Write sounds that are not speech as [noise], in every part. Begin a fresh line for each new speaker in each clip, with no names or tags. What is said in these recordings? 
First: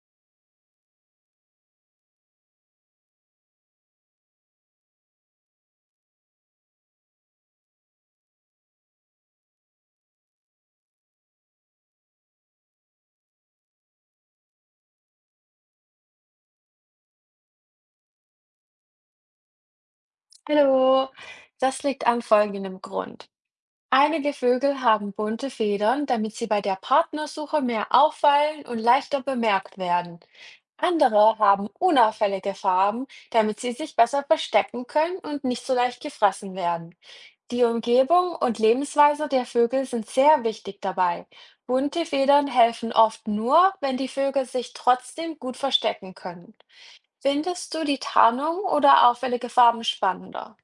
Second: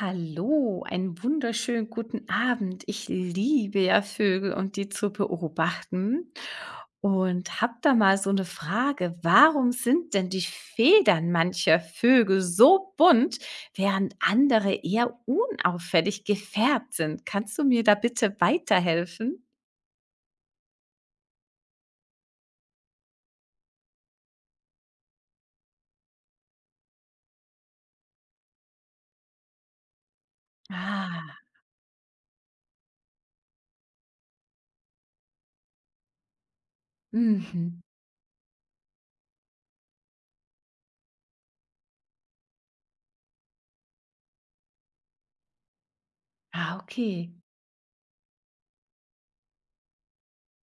Hallo, einen wunderschönen guten Abend. Ich liebe ja Vögel und die zu beobachten. Und hab da mal so eine Frage. Warum sind denn die Federn mancher Vögel so bunt, während andere eher unauffällig gefärbt sind? Kannst du mir da bitte weiterhelfen?
Hallo, das liegt an folgendem Grund. Einige Vögel haben bunte Federn, damit sie bei der Partnersuche mehr auffallen und leichter bemerkt werden. Andere
Ah,
haben unauffällige Farben, damit sie sich besser verstecken können und nicht so leicht gefressen werden. Die
mhm.
Umgebung und Lebensweise der Vögel sind sehr wichtig dabei. Bunte Federn helfen oft nur, wenn die Vögel sich trotzdem gut verstecken können.
Ah, okay.
Findest du die Tarnung oder auffällige Farben spannender?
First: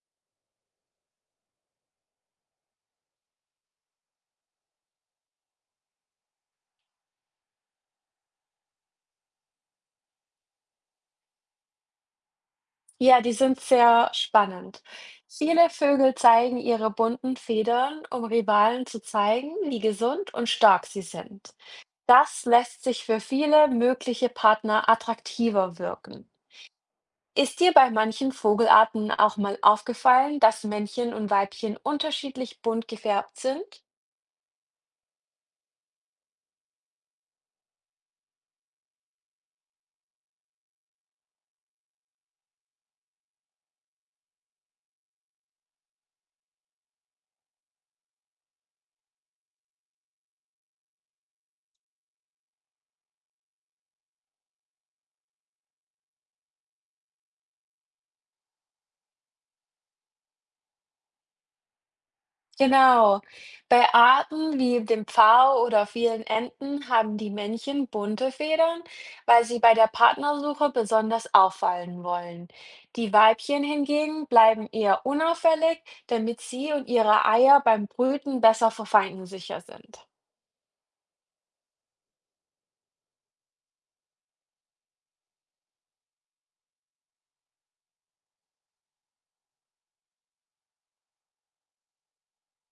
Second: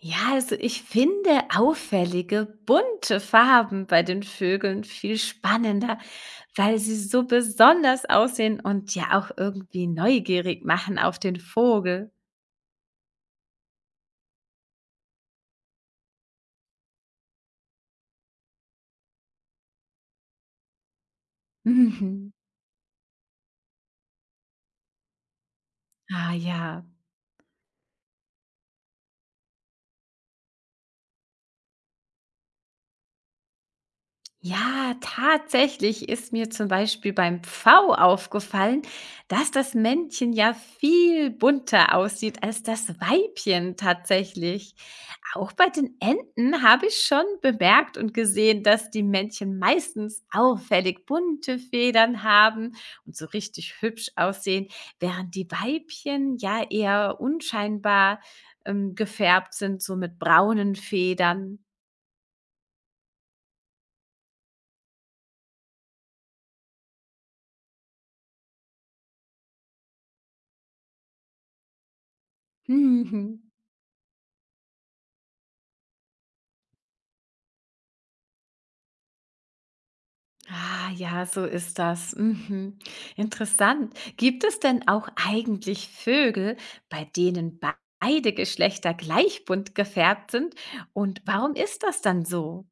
Ja, also ich finde auffällige, bunte Farben bei den Vögeln viel spannender, weil sie so besonders aussehen und ja auch irgendwie neugierig machen auf den Vogel.
Ja, die sind sehr spannend. Viele Vögel zeigen ihre bunten Federn, um Rivalen zu zeigen, wie gesund und stark sie sind.
Mhm.
Das lässt sich für viele mögliche Partner attraktiver wirken.
Ah ja.
Ist dir bei manchen Vogelarten auch mal aufgefallen, dass Männchen und Weibchen unterschiedlich bunt gefärbt sind?
Ja, tatsächlich ist mir zum Beispiel beim Pfau aufgefallen, dass das Männchen ja viel bunter aussieht als das Weibchen tatsächlich. Auch bei den Enten habe ich schon bemerkt und gesehen, dass die Männchen meistens auffällig bunte Federn haben und so richtig hübsch aussehen, während die Weibchen ja eher unscheinbar gefärbt sind, so mit braunen Federn.
Genau. Bei Arten wie dem Pfau oder vielen Enten haben die Männchen bunte Federn, weil sie bei der Partnersuche besonders auffallen wollen. Die
[laughs]
Weibchen hingegen bleiben eher unauffällig, damit sie und ihre Eier beim Brüten besser vor Feinden sicher sind.
Ah, ja, so ist das. Mhm. Interessant. Gibt es denn auch eigentlich Vögel, bei denen beide Geschlechter gleich bunt gefärbt sind? Und warum ist das dann so?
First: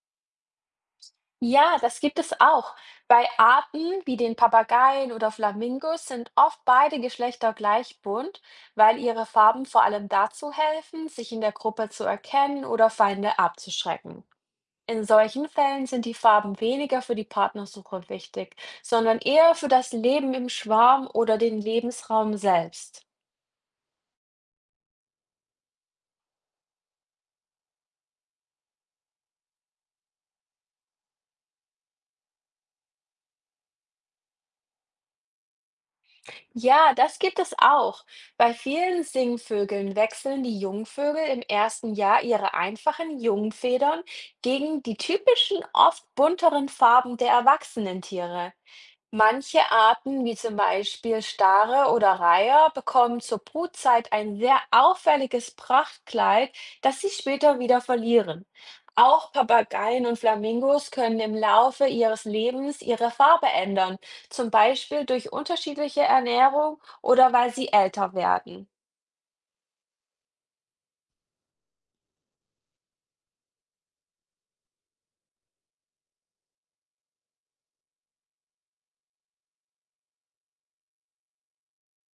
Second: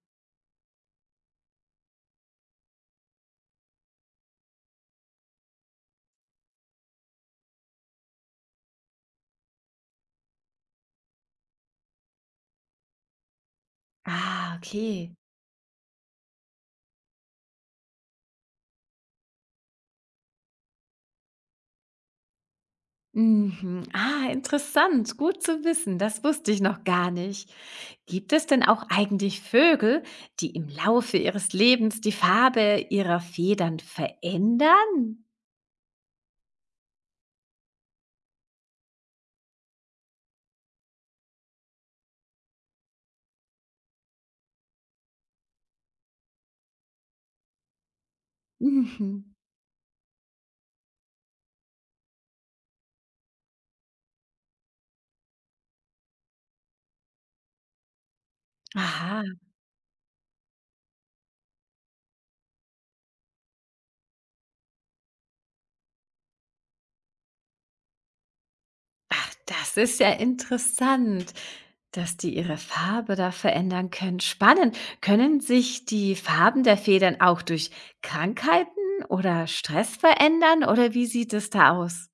Ja, das gibt es auch. Bei Arten wie den Papageien oder Flamingos sind oft beide Geschlechter gleich bunt, weil ihre Farben vor allem dazu helfen, sich in der Gruppe zu erkennen oder Feinde abzuschrecken.
Ah,
In
okay.
solchen Fällen sind die Farben weniger für die Partnersuche wichtig, sondern eher für das Leben im Schwarm oder den Lebensraum selbst.
Mhm. Ah, interessant. Gut zu wissen. Das wusste ich noch gar nicht. Gibt es denn auch eigentlich Vögel, die im Laufe ihres Lebens die Farbe ihrer Federn verändern?
Ja, das gibt es auch. Bei vielen Singvögeln wechseln die Jungvögel im ersten Jahr ihre einfachen Jungfedern gegen die typischen, oft bunteren Farben der erwachsenen Tiere.
Mhm.
Manche Arten, wie zum Beispiel Stare oder Reiher, bekommen zur Brutzeit ein sehr auffälliges Prachtkleid, das sie später wieder verlieren.
Aha.
Auch Papageien und Flamingos können im Laufe ihres Lebens ihre Farbe ändern, zum Beispiel durch unterschiedliche Ernährung oder weil sie älter werden.
Ach, das ist ja interessant, dass die ihre Farbe da verändern können. Spannend. Können sich die Farben der Federn auch durch Krankheiten oder Stress verändern oder wie sieht es da aus?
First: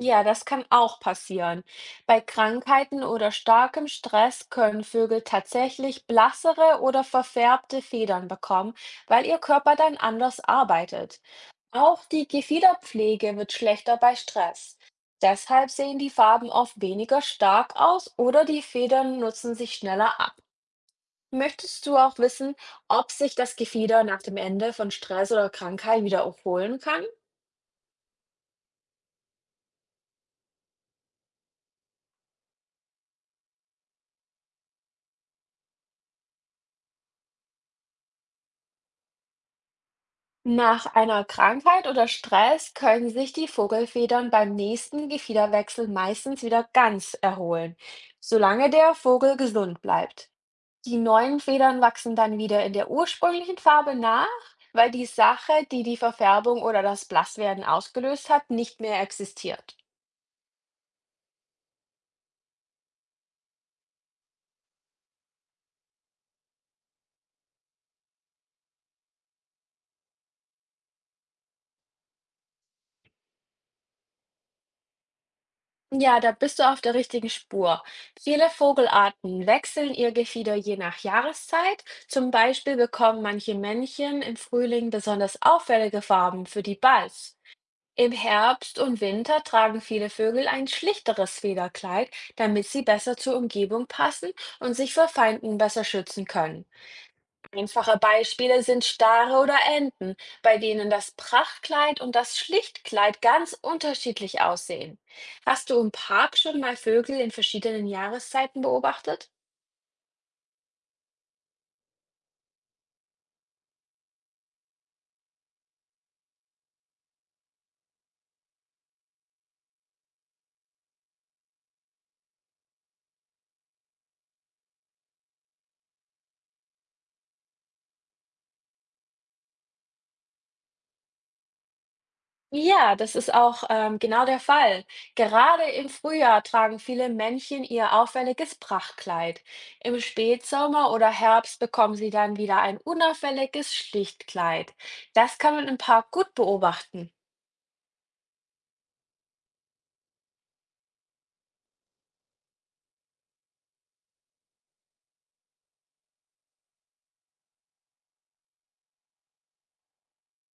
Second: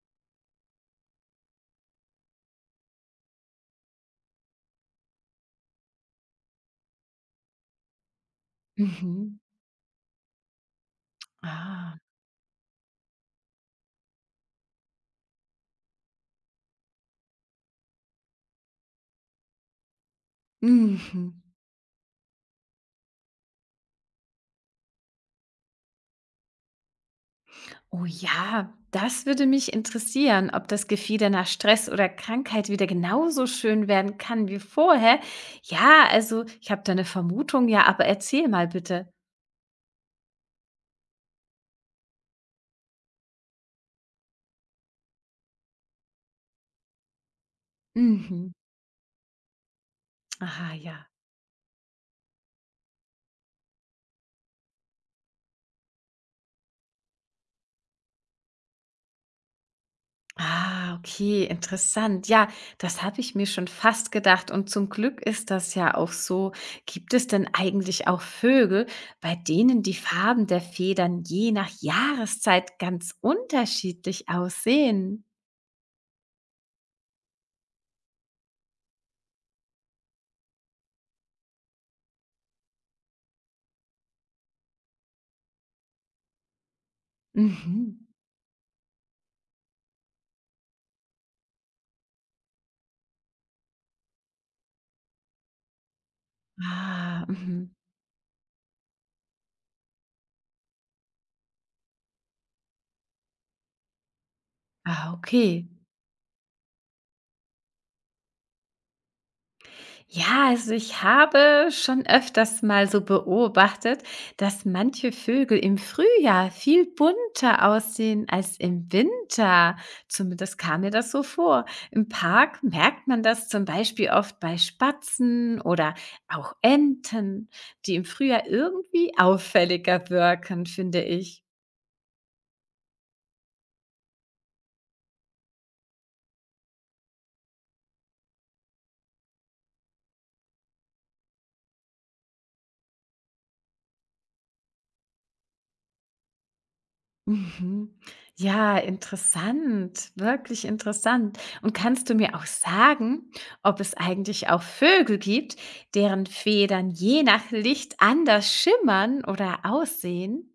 Ja, das kann auch passieren. Bei Krankheiten oder starkem Stress können Vögel tatsächlich blassere oder verfärbte Federn bekommen, weil
Mhm.
ihr Körper dann anders arbeitet.
Ah.
Auch die Gefiederpflege wird schlechter bei Stress. Deshalb sehen die Farben oft weniger stark aus oder die Federn nutzen sich schneller ab.
Mhm.
Möchtest du auch wissen, ob sich das Gefieder nach dem Ende von Stress oder Krankheit wieder erholen kann?
Oh ja, das würde mich interessieren, ob das Gefieder nach Stress oder Krankheit wieder genauso schön werden kann wie vorher. Ja, also ich habe da eine Vermutung, ja, aber erzähl mal bitte.
Nach einer Krankheit oder Stress können sich die Vogelfedern beim nächsten Gefiederwechsel meistens wieder ganz erholen,
Mhm.
solange der Vogel gesund bleibt.
Aha,
Die
ja.
neuen Federn wachsen dann wieder in der ursprünglichen Farbe nach, weil die Sache, die die Verfärbung oder das Blasswerden ausgelöst hat, nicht mehr existiert.
Ah, okay, interessant. Ja, das habe ich mir schon fast gedacht. Und zum Glück ist das ja auch so. Gibt es denn eigentlich auch Vögel, bei denen die Farben der Federn je nach Jahreszeit ganz unterschiedlich aussehen?
Ja, da bist du auf der richtigen Spur. Viele Vogelarten wechseln ihr Gefieder je nach Jahreszeit. Zum Beispiel bekommen manche Männchen im Frühling besonders auffällige Farben für die Balz.
Mhm.
Im Herbst und Winter tragen viele Vögel ein schlichteres Federkleid, damit sie besser zur Umgebung passen und sich vor Feinden besser schützen können.
Ah, mhm.
Einfache Beispiele sind Stare oder Enten, bei denen das Prachtkleid und das Schlichtkleid ganz unterschiedlich aussehen.
Ah, okay.
Hast du im Park schon mal Vögel in verschiedenen Jahreszeiten beobachtet?
Ja, also ich habe schon öfters mal so beobachtet, dass manche Vögel im Frühjahr viel bunter aussehen als im Winter. Zumindest kam mir das so vor. Im Park merkt man das zum Beispiel oft bei Spatzen oder auch Enten, die im Frühjahr irgendwie auffälliger wirken, finde ich.
Ja, das ist auch genau der Fall. Gerade im Frühjahr tragen viele Männchen ihr auffälliges Prachtkleid. Im Spätsommer oder Herbst bekommen sie dann wieder ein unauffälliges Schlichtkleid. Das kann man im Park gut beobachten.
Mhm. Ja, interessant, wirklich interessant. Und kannst du mir auch sagen, ob es eigentlich auch Vögel gibt, deren Federn je nach Licht anders schimmern oder aussehen?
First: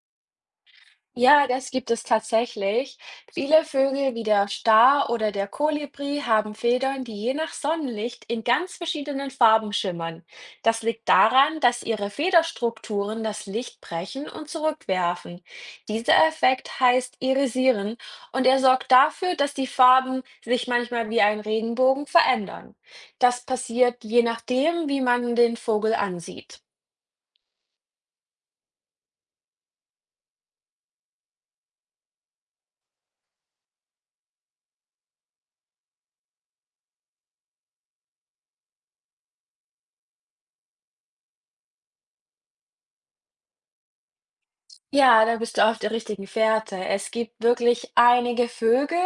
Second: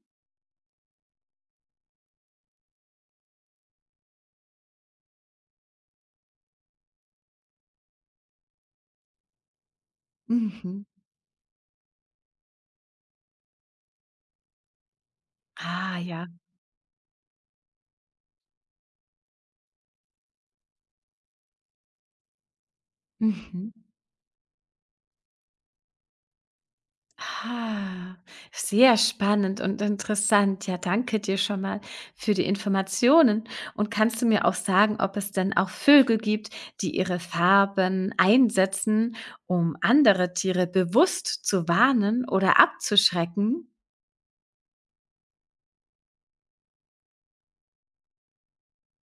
Ja, das gibt es tatsächlich. Viele Vögel wie der Star oder der Kolibri haben Federn, die je nach Sonnenlicht in ganz verschiedenen Farben schimmern. Das
Mhm.
liegt daran, dass ihre Federstrukturen das Licht brechen und zurückwerfen.
Ah
Dieser
ja.
Effekt heißt Irisieren und er sorgt dafür, dass die Farben sich manchmal wie ein Regenbogen verändern. Das
Mhm.
passiert je nachdem, wie man den Vogel ansieht.
Ah, sehr spannend und interessant. Ja, danke dir schon mal für die Informationen. Und kannst du mir auch sagen, ob es denn auch Vögel gibt, die ihre Farben einsetzen, um andere Tiere bewusst zu warnen oder abzuschrecken?
Ja, da bist du auf der richtigen Fährte. Es gibt wirklich einige Vögel,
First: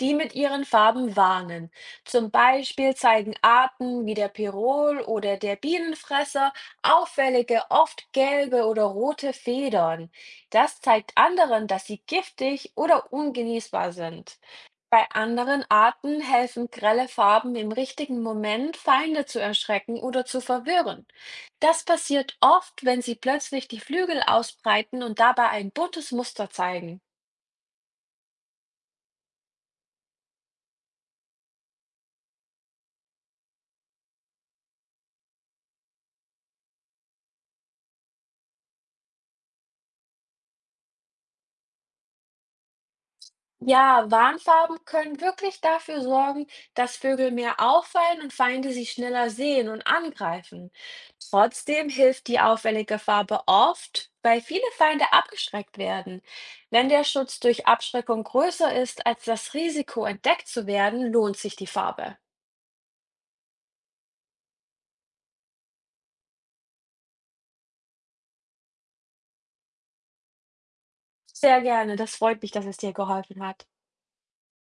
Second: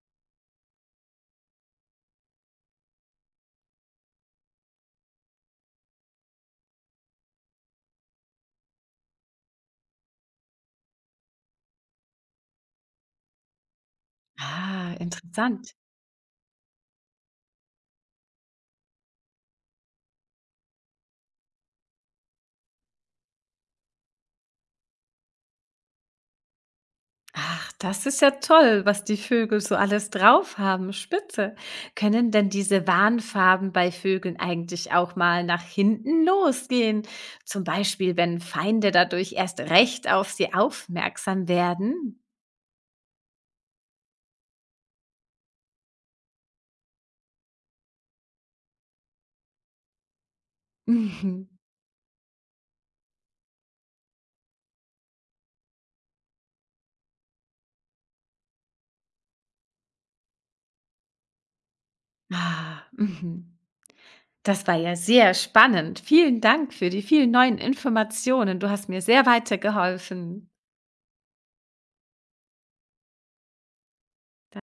die mit ihren Farben warnen. Zum Beispiel zeigen Arten wie der Pirol oder der Bienenfresser auffällige, oft gelbe oder rote Federn. Das zeigt anderen, dass sie giftig oder ungenießbar sind.
Ah,
Bei anderen
interessant.
Arten helfen grelle Farben im richtigen Moment, Feinde zu erschrecken oder zu verwirren. Das passiert oft, wenn sie plötzlich die Flügel ausbreiten und dabei ein buntes Muster zeigen.
Ach, das ist ja toll, was die Vögel so alles drauf haben. Spitze. Können denn diese Warnfarben bei Vögeln eigentlich auch mal nach hinten losgehen? Zum Beispiel, wenn Feinde dadurch erst recht auf sie aufmerksam werden?
Ja, Warnfarben können wirklich dafür sorgen, dass Vögel mehr auffallen und Feinde sie schneller sehen und angreifen.
Mhm.
Trotzdem hilft die auffällige Farbe oft, weil viele Feinde abgeschreckt werden. Wenn der Schutz durch Abschreckung größer ist als das Risiko, entdeckt zu werden, lohnt sich die Farbe.
Ah, mhm. Das war ja sehr spannend. Vielen Dank für die vielen neuen Informationen. Du hast mir sehr weitergeholfen.
Sehr gerne, das freut mich, dass es dir geholfen hat.